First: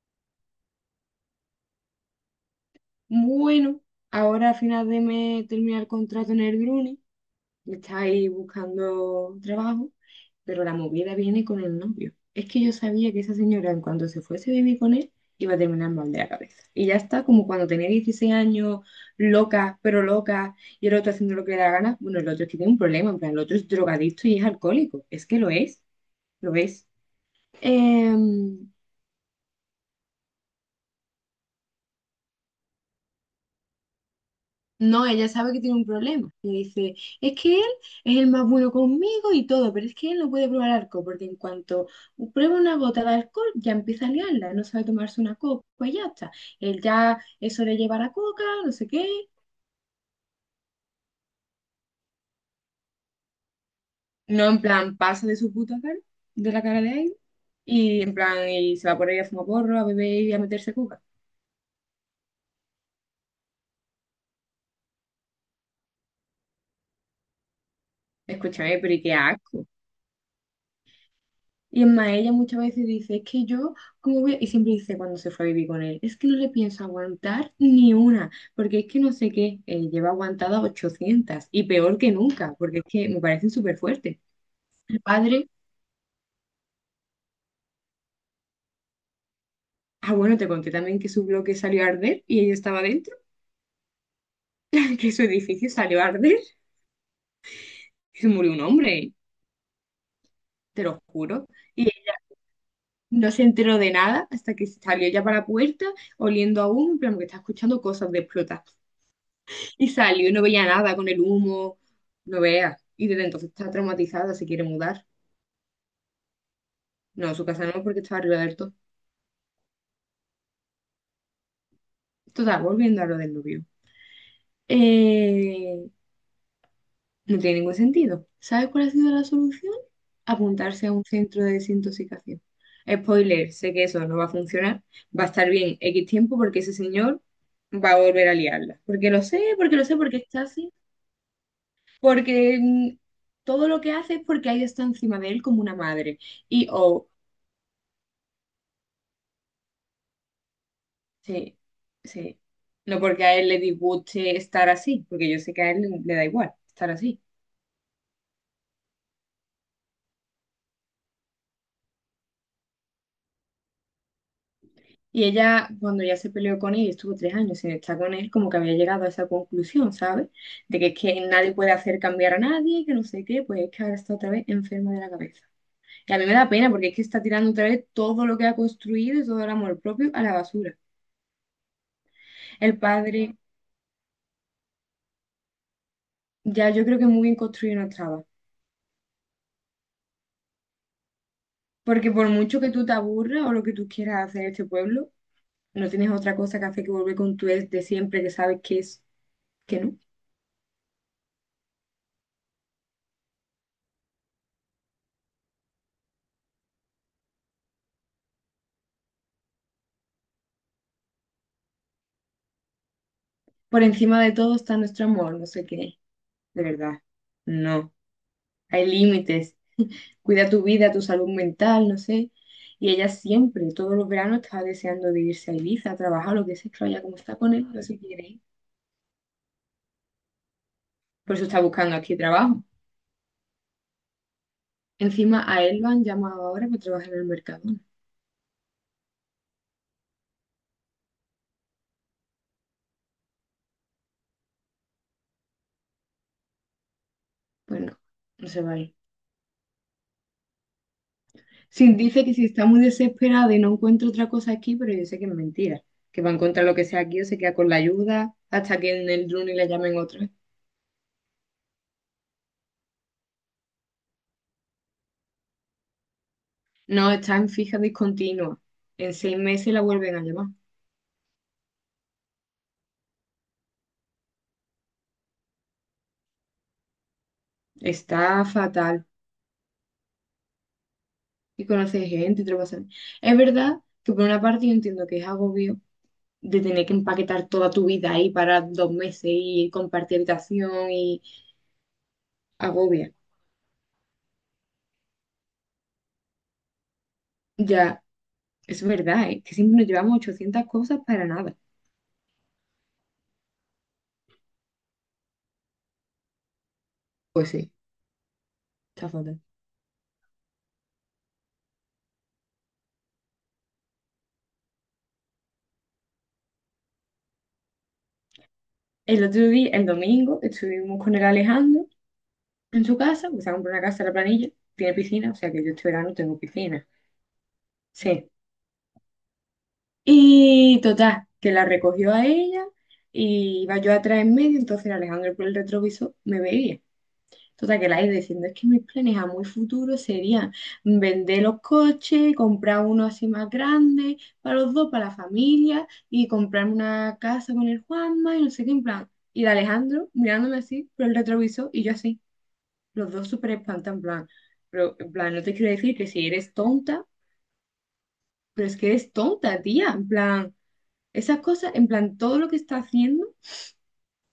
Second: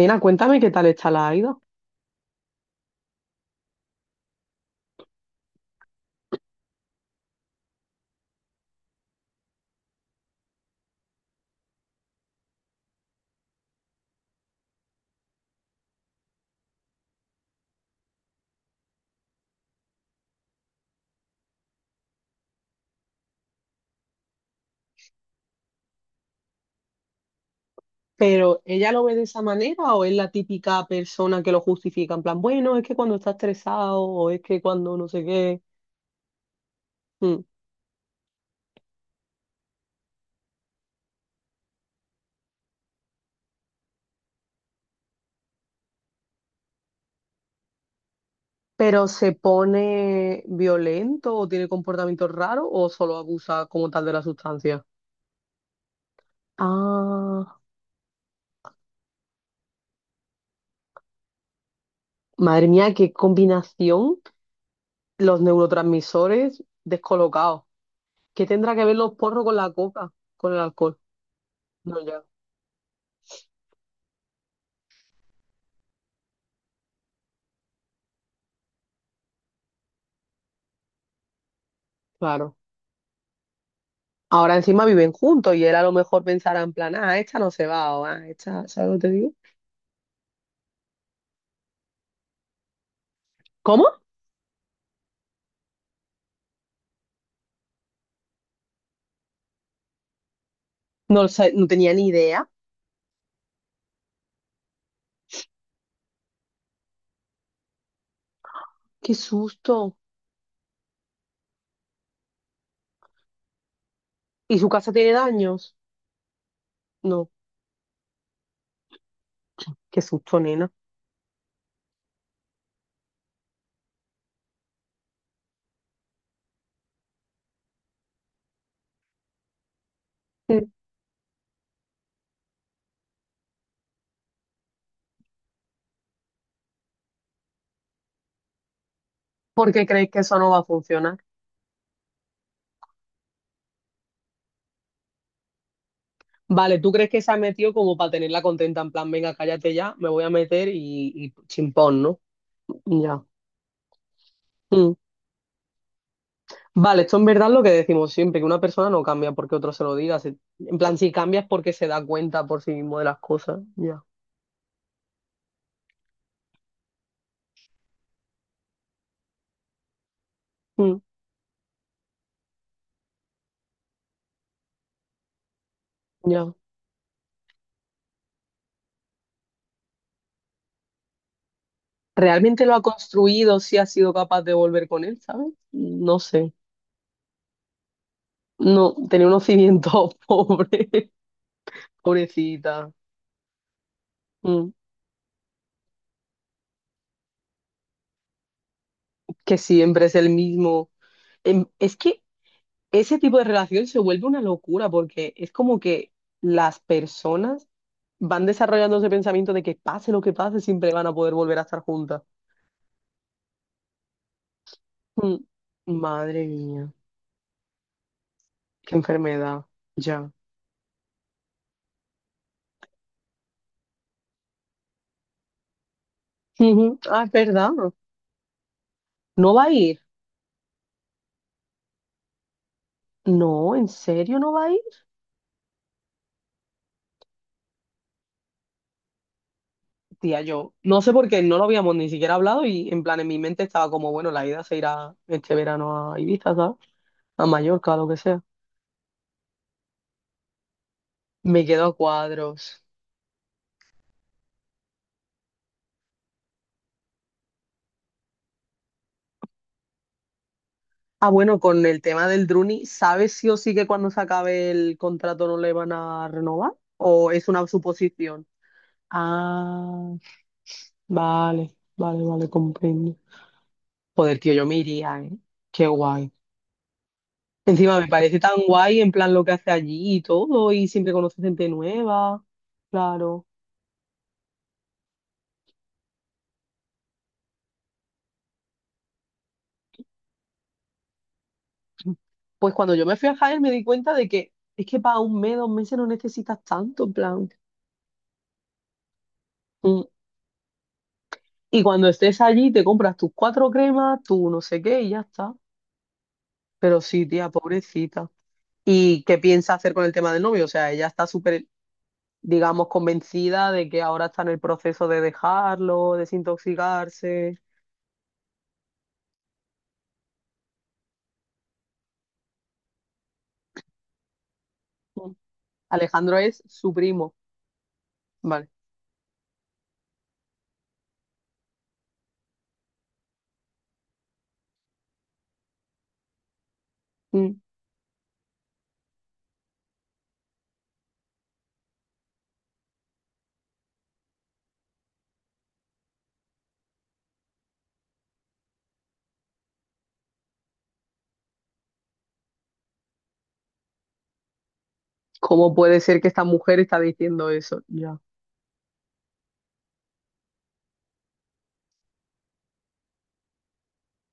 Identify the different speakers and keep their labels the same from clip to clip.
Speaker 1: Nena, cuéntame qué tal está la Aida.
Speaker 2: Bueno, ahora a final de mes termina el contrato en el Bruni, está ahí buscando trabajo, pero la movida viene con el novio. Es que yo sabía que esa señora, en cuanto se fuese a vivir con él, iba a terminar mal de la cabeza. Y ya está, como cuando tenía 16 años, loca, pero loca, y el otro haciendo lo que le da la gana. Bueno, el otro es que tiene un problema, en plan, el otro es drogadicto y es alcohólico. Es que lo es, lo es.
Speaker 1: Pero, ¿ella lo ve de esa manera o es la típica persona que lo justifica? En plan, bueno, es que cuando está estresado o es que cuando
Speaker 2: No,
Speaker 1: no sé
Speaker 2: ella sabe que
Speaker 1: qué.
Speaker 2: tiene un problema. Y dice, es
Speaker 1: Mm.
Speaker 2: que él es el más bueno conmigo y todo, pero es que él no puede probar alcohol, porque en cuanto prueba una gota de alcohol, ya empieza a liarla, no sabe tomarse una copa y ya está. Él ya eso le lleva la coca, no sé qué.
Speaker 1: Pero se pone violento o tiene comportamientos raros o solo abusa como tal de la
Speaker 2: No, en
Speaker 1: sustancia.
Speaker 2: plan, pasa de su puta cara, de la cara de él,
Speaker 1: Ah,
Speaker 2: y en plan, y se va por ahí a fumar porro, a beber y a meterse coca.
Speaker 1: madre mía, qué combinación. Los neurotransmisores descolocados. ¿Qué tendrá
Speaker 2: Escúchame,
Speaker 1: que
Speaker 2: pero
Speaker 1: ver
Speaker 2: ¿y qué
Speaker 1: los porros con
Speaker 2: asco?
Speaker 1: la coca, con el alcohol?
Speaker 2: Y es
Speaker 1: No,
Speaker 2: más,
Speaker 1: ya,
Speaker 2: ella muchas veces dice, es que yo, ¿cómo voy? Y siempre dice cuando se fue a vivir con él, es que no le pienso aguantar ni una, porque es que no sé qué, lleva aguantada 800 y peor que nunca,
Speaker 1: claro.
Speaker 2: porque es que me parecen súper fuertes.
Speaker 1: Ahora encima
Speaker 2: El
Speaker 1: viven
Speaker 2: padre,
Speaker 1: juntos y él a lo mejor pensará en plan, ah, esta no se va o ah, esta, ¿sabes lo que te digo?
Speaker 2: ah, bueno, te conté también que su bloque salió a arder y ella estaba dentro,
Speaker 1: ¿Cómo?
Speaker 2: que su edificio salió a arder y se murió un hombre, te lo
Speaker 1: No, lo
Speaker 2: juro.
Speaker 1: sa- no
Speaker 2: Y
Speaker 1: tenía
Speaker 2: él
Speaker 1: ni idea.
Speaker 2: no se enteró de nada hasta que salió ya para la puerta, oliendo aún, en plan, que está escuchando cosas de
Speaker 1: Qué
Speaker 2: Y
Speaker 1: susto.
Speaker 2: salió y no veía nada con el humo, no vea Y desde entonces está traumatizada, se
Speaker 1: ¿Y
Speaker 2: quiere
Speaker 1: su casa
Speaker 2: mudar.
Speaker 1: tiene daños? No,
Speaker 2: No, su casa no, porque estaba arriba del todo.
Speaker 1: qué susto, nena.
Speaker 2: Total, volviendo a lo del novio. Eh, no tiene ningún sentido. ¿Sabes cuál ha sido la solución? Apuntarse a un centro de desintoxicación. Spoiler, sé que eso no va a funcionar. Va a estar bien X tiempo porque ese señor va a volver a liarla. Porque lo sé, porque lo
Speaker 1: ¿Porque
Speaker 2: sé,
Speaker 1: creéis
Speaker 2: porque
Speaker 1: que eso
Speaker 2: está
Speaker 1: no va a
Speaker 2: así.
Speaker 1: funcionar?
Speaker 2: Porque todo lo que hace es porque ella está encima de él como una madre. Y
Speaker 1: Vale, ¿tú crees
Speaker 2: o
Speaker 1: que se ha metido como para tenerla contenta? En plan, venga, cállate ya, me voy a meter y
Speaker 2: sí,
Speaker 1: chimpón, ¿no?
Speaker 2: sí. No
Speaker 1: Ya.
Speaker 2: porque a él le disguste estar
Speaker 1: Mm.
Speaker 2: así, porque yo sé que a él le da igual estar
Speaker 1: Vale, esto
Speaker 2: así.
Speaker 1: en verdad es lo que decimos siempre, que una persona no cambia porque otro se lo diga. Si- en plan, si cambia es porque se da cuenta por sí mismo de las cosas. Ya.
Speaker 2: Y ella, cuando ya se peleó con él y estuvo 3 años sin estar con él, como que había llegado a esa conclusión, ¿sabes? De que es
Speaker 1: Mm,
Speaker 2: que nadie puede hacer cambiar a nadie, que no sé qué, pues es que ahora está otra vez enferma de la cabeza. Y a mí me da
Speaker 1: ya.
Speaker 2: pena porque es que está tirando otra vez todo lo que ha construido y todo el amor propio a la basura.
Speaker 1: ¿Realmente lo
Speaker 2: El
Speaker 1: ha
Speaker 2: padre,
Speaker 1: construido si ha sido capaz de volver con él, ¿sabes? No sé.
Speaker 2: ya yo creo que muy bien construido no estaba.
Speaker 1: No, tenía unos cimientos pobres,
Speaker 2: Porque por mucho que tú
Speaker 1: pobrecita.
Speaker 2: te aburras o lo que tú quieras hacer en este
Speaker 1: Mm.
Speaker 2: pueblo, no tienes otra cosa que hacer que volver con tu ex de siempre que sabes que es
Speaker 1: Que
Speaker 2: que no.
Speaker 1: siempre es el mismo. Es que ese tipo de relación se vuelve una locura porque es como que las personas van desarrollando ese pensamiento de que pase lo que pase, siempre van a poder volver a estar juntas.
Speaker 2: Por encima de todo está nuestro
Speaker 1: Mm.
Speaker 2: amor, no sé qué.
Speaker 1: Madre
Speaker 2: De
Speaker 1: mía,
Speaker 2: verdad, no. Hay
Speaker 1: qué
Speaker 2: límites.
Speaker 1: enfermedad. Ya.
Speaker 2: Cuida tu vida, tu salud mental, no sé. Y ella siempre, todos los veranos, estaba deseando de irse a Ibiza, a trabajar, lo que sea, claro,
Speaker 1: Ujú.
Speaker 2: ya como
Speaker 1: Ah, es
Speaker 2: está con él,
Speaker 1: verdad.
Speaker 2: no se quiere ir.
Speaker 1: ¿No va a ir?
Speaker 2: Por eso está buscando aquí trabajo.
Speaker 1: No, ¿en serio no va a ir?
Speaker 2: Encima a él lo han llamado ahora para trabajar en el mercado.
Speaker 1: Tía, yo no sé por qué no lo habíamos ni siquiera hablado y en plan en mi mente estaba como, bueno, la ida se irá este verano a Ibiza, ¿sabes? A Mallorca,
Speaker 2: Bueno,
Speaker 1: lo que sea.
Speaker 2: no se va a ir.
Speaker 1: Me quedo
Speaker 2: Sí,
Speaker 1: a
Speaker 2: dice que si está muy
Speaker 1: cuadros.
Speaker 2: desesperada y no encuentra otra cosa aquí, pero yo sé que es mentira, que va a encontrar lo que sea aquí o se queda con la ayuda hasta que en el Druni la llamen otra vez.
Speaker 1: Ah, bueno, con el tema del Druni, ¿sabes sí o sí que cuando se acabe el contrato no le van a renovar?
Speaker 2: No,
Speaker 1: ¿O
Speaker 2: está
Speaker 1: es
Speaker 2: en
Speaker 1: una
Speaker 2: fija
Speaker 1: suposición?
Speaker 2: discontinua. En 6 meses la
Speaker 1: Ah,
Speaker 2: vuelven a llamar.
Speaker 1: vale, vale, vale, comprendo. Joder, tío, yo me iría, ¿eh? Qué guay. Encima me parece
Speaker 2: Está
Speaker 1: tan guay
Speaker 2: fatal.
Speaker 1: en plan lo que hace allí y todo, y siempre conoce
Speaker 2: Y
Speaker 1: gente
Speaker 2: conoce
Speaker 1: nueva.
Speaker 2: gente y te lo pasa bien. Es
Speaker 1: Claro.
Speaker 2: verdad que por una parte yo entiendo que es agobio de tener que empaquetar toda tu vida ahí para 2 meses y compartir habitación y
Speaker 1: Pues cuando yo
Speaker 2: agobia.
Speaker 1: me fui a Jaén me di cuenta de que es que para un mes, dos meses no necesitas tanto, en plan.
Speaker 2: Ya, es verdad, ¿eh? Que siempre nos
Speaker 1: Mm.
Speaker 2: llevamos 800 cosas para nada.
Speaker 1: Y cuando estés allí te compras tus cuatro cremas, tu no sé qué y ya está. Pero sí, tía,
Speaker 2: Pues sí,
Speaker 1: pobrecita.
Speaker 2: está
Speaker 1: ¿Y qué
Speaker 2: fatal.
Speaker 1: piensa hacer con el tema del novio? O sea, ella está súper, digamos, convencida de que ahora está en el proceso de dejarlo, desintoxicarse.
Speaker 2: El otro día, el domingo, estuvimos con el Alejandro en su casa, porque se ha comprado una casa en la planilla, tiene piscina,
Speaker 1: Mm.
Speaker 2: o sea que yo este verano
Speaker 1: Alejandro
Speaker 2: tengo
Speaker 1: es
Speaker 2: piscina.
Speaker 1: su primo.
Speaker 2: Sí.
Speaker 1: Vale.
Speaker 2: Y total, que la recogió a ella y iba yo atrás en medio, entonces el Alejandro por el retrovisor me veía.
Speaker 1: Mm.
Speaker 2: Total, que la iba diciendo, es que mis planes a muy futuro serían vender los coches, comprar uno así más grande para los dos, para la familia, y comprar una casa con el Juanma y no sé qué, en plan. Y el Alejandro mirándome así por el retrovisor y yo así. Los dos súper espantan, en plan, pero, en plan, no te quiero
Speaker 1: ¿Cómo
Speaker 2: decir
Speaker 1: puede
Speaker 2: que
Speaker 1: ser
Speaker 2: si
Speaker 1: que esta
Speaker 2: eres
Speaker 1: mujer está
Speaker 2: tonta,
Speaker 1: diciendo eso? Ya.
Speaker 2: pero es que eres tonta, tía, en plan, esas cosas, en plan, todo lo que está haciendo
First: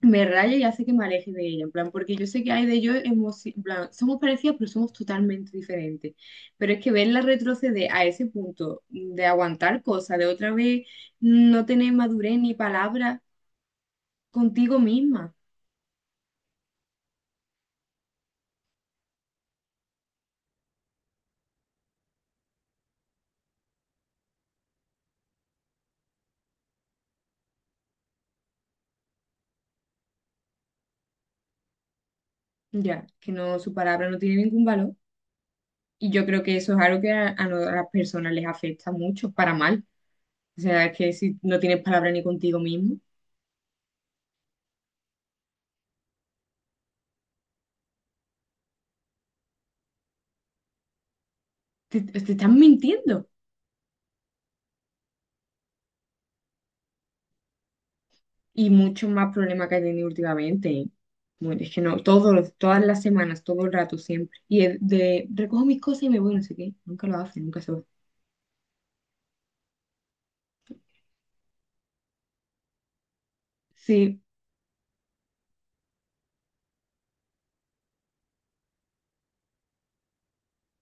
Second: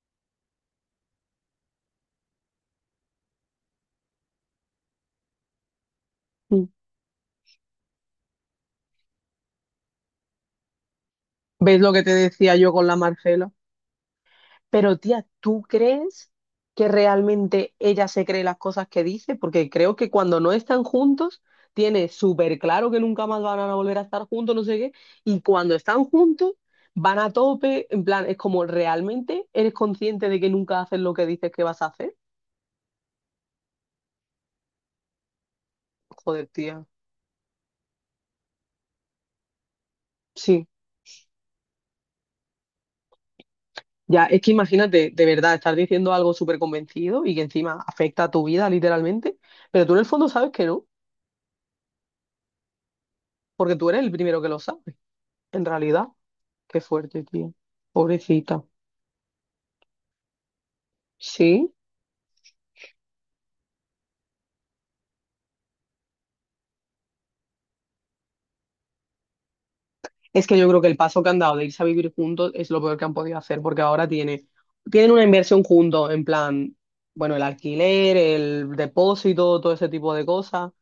Speaker 2: me raya y hace que me aleje de ella, en plan, porque yo sé que hay de yo, hemos, en plan, somos parecidas, pero somos totalmente diferentes,
Speaker 1: Mm.
Speaker 2: pero es que verla retroceder a ese punto de aguantar cosas, de otra vez no
Speaker 1: ¿Ves
Speaker 2: tener
Speaker 1: lo que te
Speaker 2: madurez ni
Speaker 1: decía yo con la
Speaker 2: palabra
Speaker 1: Marcela?
Speaker 2: contigo
Speaker 1: Pero
Speaker 2: misma,
Speaker 1: tía, ¿tú crees que realmente ella se cree las cosas que dice? Porque creo que cuando no están juntos, tiene súper claro que nunca más van a volver a estar juntos, no sé qué, y cuando están juntos, van a tope, en plan, es como, ¿realmente eres consciente de que nunca haces lo que dices que vas a hacer?
Speaker 2: ya, que no, su palabra no tiene ningún valor. Y yo creo
Speaker 1: Joder,
Speaker 2: que eso es
Speaker 1: tía.
Speaker 2: algo que a no- a las personas les afecta mucho, para mal. O
Speaker 1: Sí,
Speaker 2: sea, es que si no tienes palabra ni contigo mismo,
Speaker 1: ya, es que imagínate, de verdad, estar diciendo algo súper convencido y que encima afecta a tu vida literalmente, pero tú en el fondo sabes que no,
Speaker 2: te estás mintiendo.
Speaker 1: porque tú eres el primero que lo sabe, en realidad. Qué fuerte, tío. Pobrecita.
Speaker 2: Y muchos más problemas que he tenido últimamente, ¿eh? Bueno,
Speaker 1: Sí,
Speaker 2: es que no, todos, todas las semanas, todo el rato, siempre. Y es de, recojo mis cosas y me voy, no sé qué. Nunca lo hace, nunca se va.
Speaker 1: es que yo creo que el paso que han dado de irse a vivir juntos es lo peor que han podido hacer, porque ahora
Speaker 2: Sí,
Speaker 1: tiene, tienen una inversión juntos, en plan, bueno, el alquiler, el depósito, todo ese tipo de cosas,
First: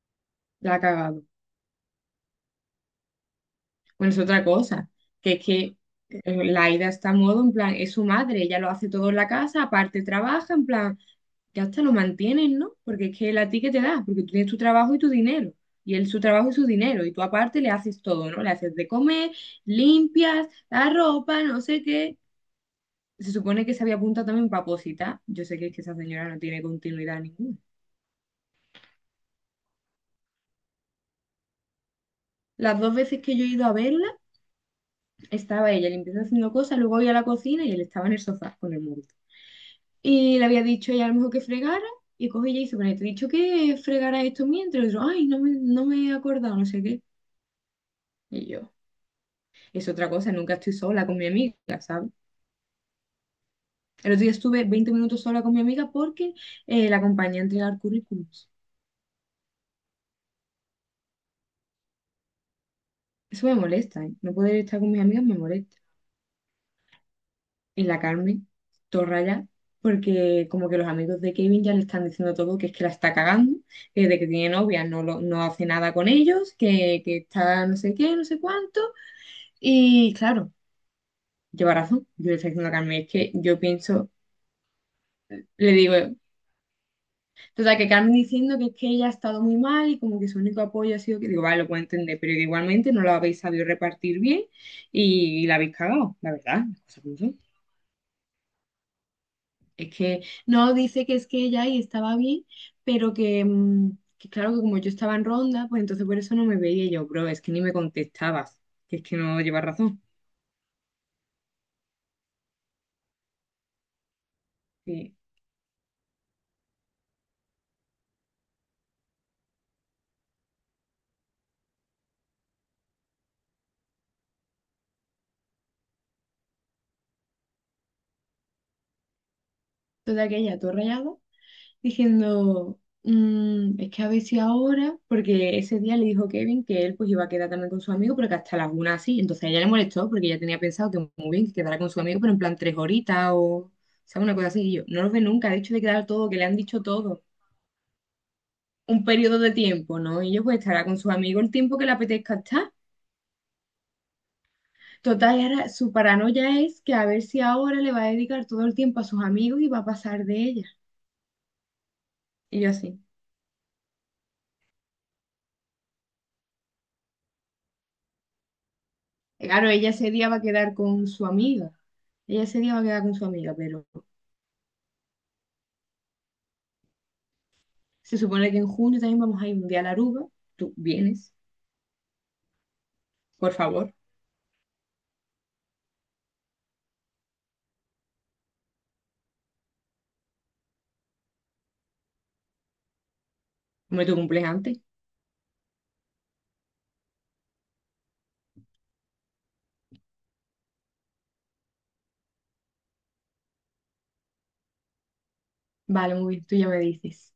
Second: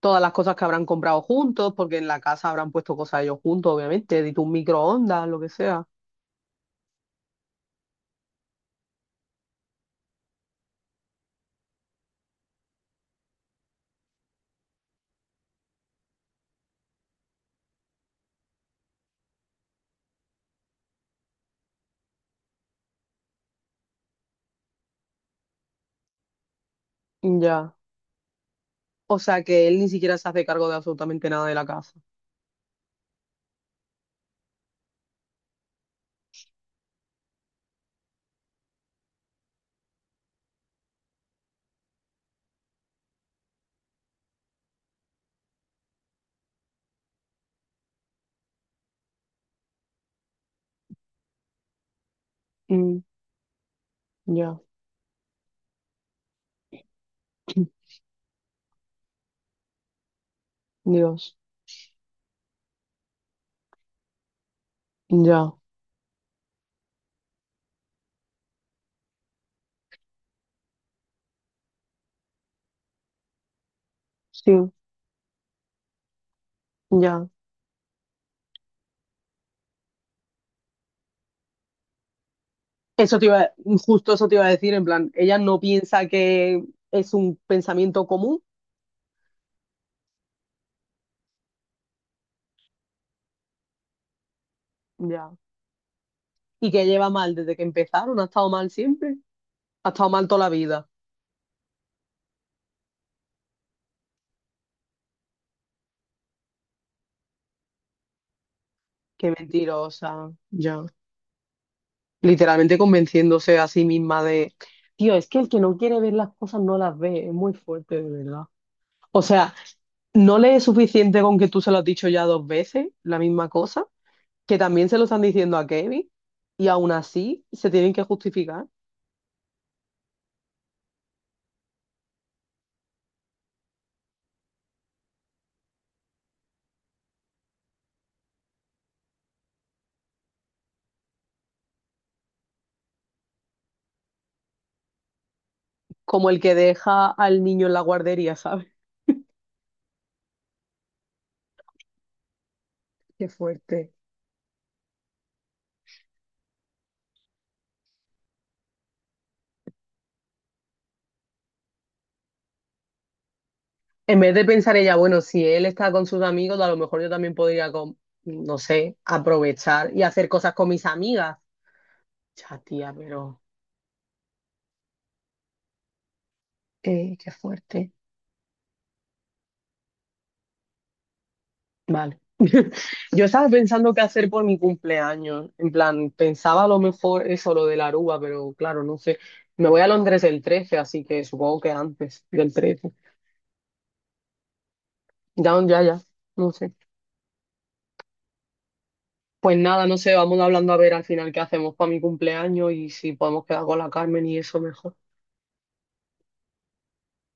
Speaker 1: todas las cosas que
Speaker 2: la ha
Speaker 1: habrán comprado
Speaker 2: cagado.
Speaker 1: juntos, porque en la casa habrán puesto cosas ellos juntos,
Speaker 2: Bueno, es
Speaker 1: obviamente, de
Speaker 2: otra
Speaker 1: un
Speaker 2: cosa,
Speaker 1: microondas,
Speaker 2: que
Speaker 1: lo
Speaker 2: es
Speaker 1: que
Speaker 2: que
Speaker 1: sea.
Speaker 2: Laida está a modo, en plan, es su madre, ella lo hace todo en la casa, aparte trabaja, en plan. Ya hasta lo mantienen, ¿no? Porque es que él a ti que te da, porque tú tienes tu trabajo y tu dinero, y él su trabajo y su dinero, y tú aparte le haces todo, ¿no? Le haces de comer, limpias, la ropa, no sé qué. Se supone que se había apuntado también para opositar. Yo sé que es que esa señora no tiene continuidad ninguna.
Speaker 1: Ya. O sea que él ni siquiera se hace cargo de absolutamente nada de la casa.
Speaker 2: Las dos veces que yo he ido a verla, estaba ella limpiando haciendo cosas, luego voy a la cocina y él estaba en el sofá con el móvil. Y le había dicho ella a lo mejor que fregara, y coge ella y dice, bueno, te he dicho que fregara esto mientras, y yo, ay, no me he acordado, no sé qué. Y yo, es otra cosa, nunca estoy sola con mi amiga, ¿sabes?
Speaker 1: Mm,
Speaker 2: El otro día
Speaker 1: ya.
Speaker 2: estuve 20 minutos sola con mi amiga porque la acompañé a entregar currículums.
Speaker 1: Dios.
Speaker 2: Eso me molesta, ¿eh? No poder estar con mis amigas me
Speaker 1: Ya.
Speaker 2: molesta. En la Carmen, todo raya, porque como que los amigos de Kevin ya le están diciendo todo que es que la está cagando, que de que tiene
Speaker 1: Sí,
Speaker 2: novia no, no hace nada con ellos, que
Speaker 1: ya.
Speaker 2: está no sé qué, no sé cuánto. Y claro, lleva razón. Yo le estoy diciendo a Carmen, es
Speaker 1: Eso te
Speaker 2: que
Speaker 1: iba,
Speaker 2: yo pienso,
Speaker 1: justo eso te iba a decir, en plan, ella no
Speaker 2: le digo.
Speaker 1: piensa que es un
Speaker 2: Total, que
Speaker 1: pensamiento
Speaker 2: Carmen
Speaker 1: común.
Speaker 2: diciendo que es que ella ha estado muy mal y como que su único apoyo ha sido que digo, vale, lo puedo entender, pero que igualmente no lo habéis sabido repartir bien
Speaker 1: Ya.
Speaker 2: y la habéis cagado, la verdad,
Speaker 1: Y
Speaker 2: las
Speaker 1: que
Speaker 2: cosas
Speaker 1: lleva
Speaker 2: como
Speaker 1: mal
Speaker 2: son.
Speaker 1: desde que empezaron, ha estado mal siempre, ha
Speaker 2: Es
Speaker 1: estado
Speaker 2: que
Speaker 1: mal toda la
Speaker 2: no
Speaker 1: vida.
Speaker 2: dice que es que ella ahí estaba bien, pero que, que claro que como yo estaba en ronda, pues entonces por eso no me veía. Y yo, bro, es que ni me contestabas, que es que
Speaker 1: Qué
Speaker 2: no llevas razón.
Speaker 1: mentirosa, ya. Literalmente convenciéndose a sí misma de,
Speaker 2: Y
Speaker 1: tío, es que el que no quiere ver las cosas no las ve, es muy fuerte, de verdad. O sea, no le es suficiente con que tú se lo has dicho ya dos veces, la misma cosa, que también se lo están diciendo a Kevin y aún así se tienen que justificar.
Speaker 2: total, que ella todo rayado diciendo, Es que a ver si ahora, porque ese día le dijo Kevin que él pues iba a quedar también con su amigo, pero que hasta las una así, entonces a ella le molestó porque ella tenía pensado que muy bien, que quedara con su amigo, pero en plan 3 horitas o, ¿sabes? Una cosa así, y yo, no los ve nunca, ha dicho de quedar todo,
Speaker 1: Como
Speaker 2: que
Speaker 1: el
Speaker 2: le
Speaker 1: que
Speaker 2: han dicho
Speaker 1: deja
Speaker 2: todo,
Speaker 1: al niño en la guardería, ¿sabes?
Speaker 2: un periodo de tiempo, ¿no? Y yo pues estará con su amigo el tiempo que le apetezca estar.
Speaker 1: Qué fuerte.
Speaker 2: Total, y ahora su paranoia es que a ver si ahora le va a dedicar todo el tiempo a sus amigos y va a pasar de ella. Y yo así.
Speaker 1: En vez de pensar ella, bueno, si él está con sus amigos, a lo mejor yo también podría, con- no sé,
Speaker 2: Claro, ella
Speaker 1: aprovechar y
Speaker 2: ese
Speaker 1: hacer
Speaker 2: día va a
Speaker 1: cosas con
Speaker 2: quedar
Speaker 1: mis
Speaker 2: con su
Speaker 1: amigas.
Speaker 2: amiga. Ella
Speaker 1: Ya,
Speaker 2: ese día va a
Speaker 1: tía,
Speaker 2: quedar con su
Speaker 1: pero
Speaker 2: amiga, pero
Speaker 1: qué fuerte.
Speaker 2: se supone que en junio también vamos a ir un día a la Aruba. Tú vienes,
Speaker 1: Vale. Yo estaba
Speaker 2: por favor.
Speaker 1: pensando qué hacer por mi cumpleaños. En plan, pensaba a lo mejor eso, lo de la Aruba, pero claro, no sé. Me voy a Londres el 13, así que supongo que antes del 13.
Speaker 2: Hombre, tu cumples antes.
Speaker 1: Ya, ya, ya. No sé. Pues nada, no sé, vamos hablando a ver al final qué hacemos para mi cumpleaños y si podemos quedar con la Carmen y eso mejor.
Speaker 2: Vale, muy bien, tú ya me dices.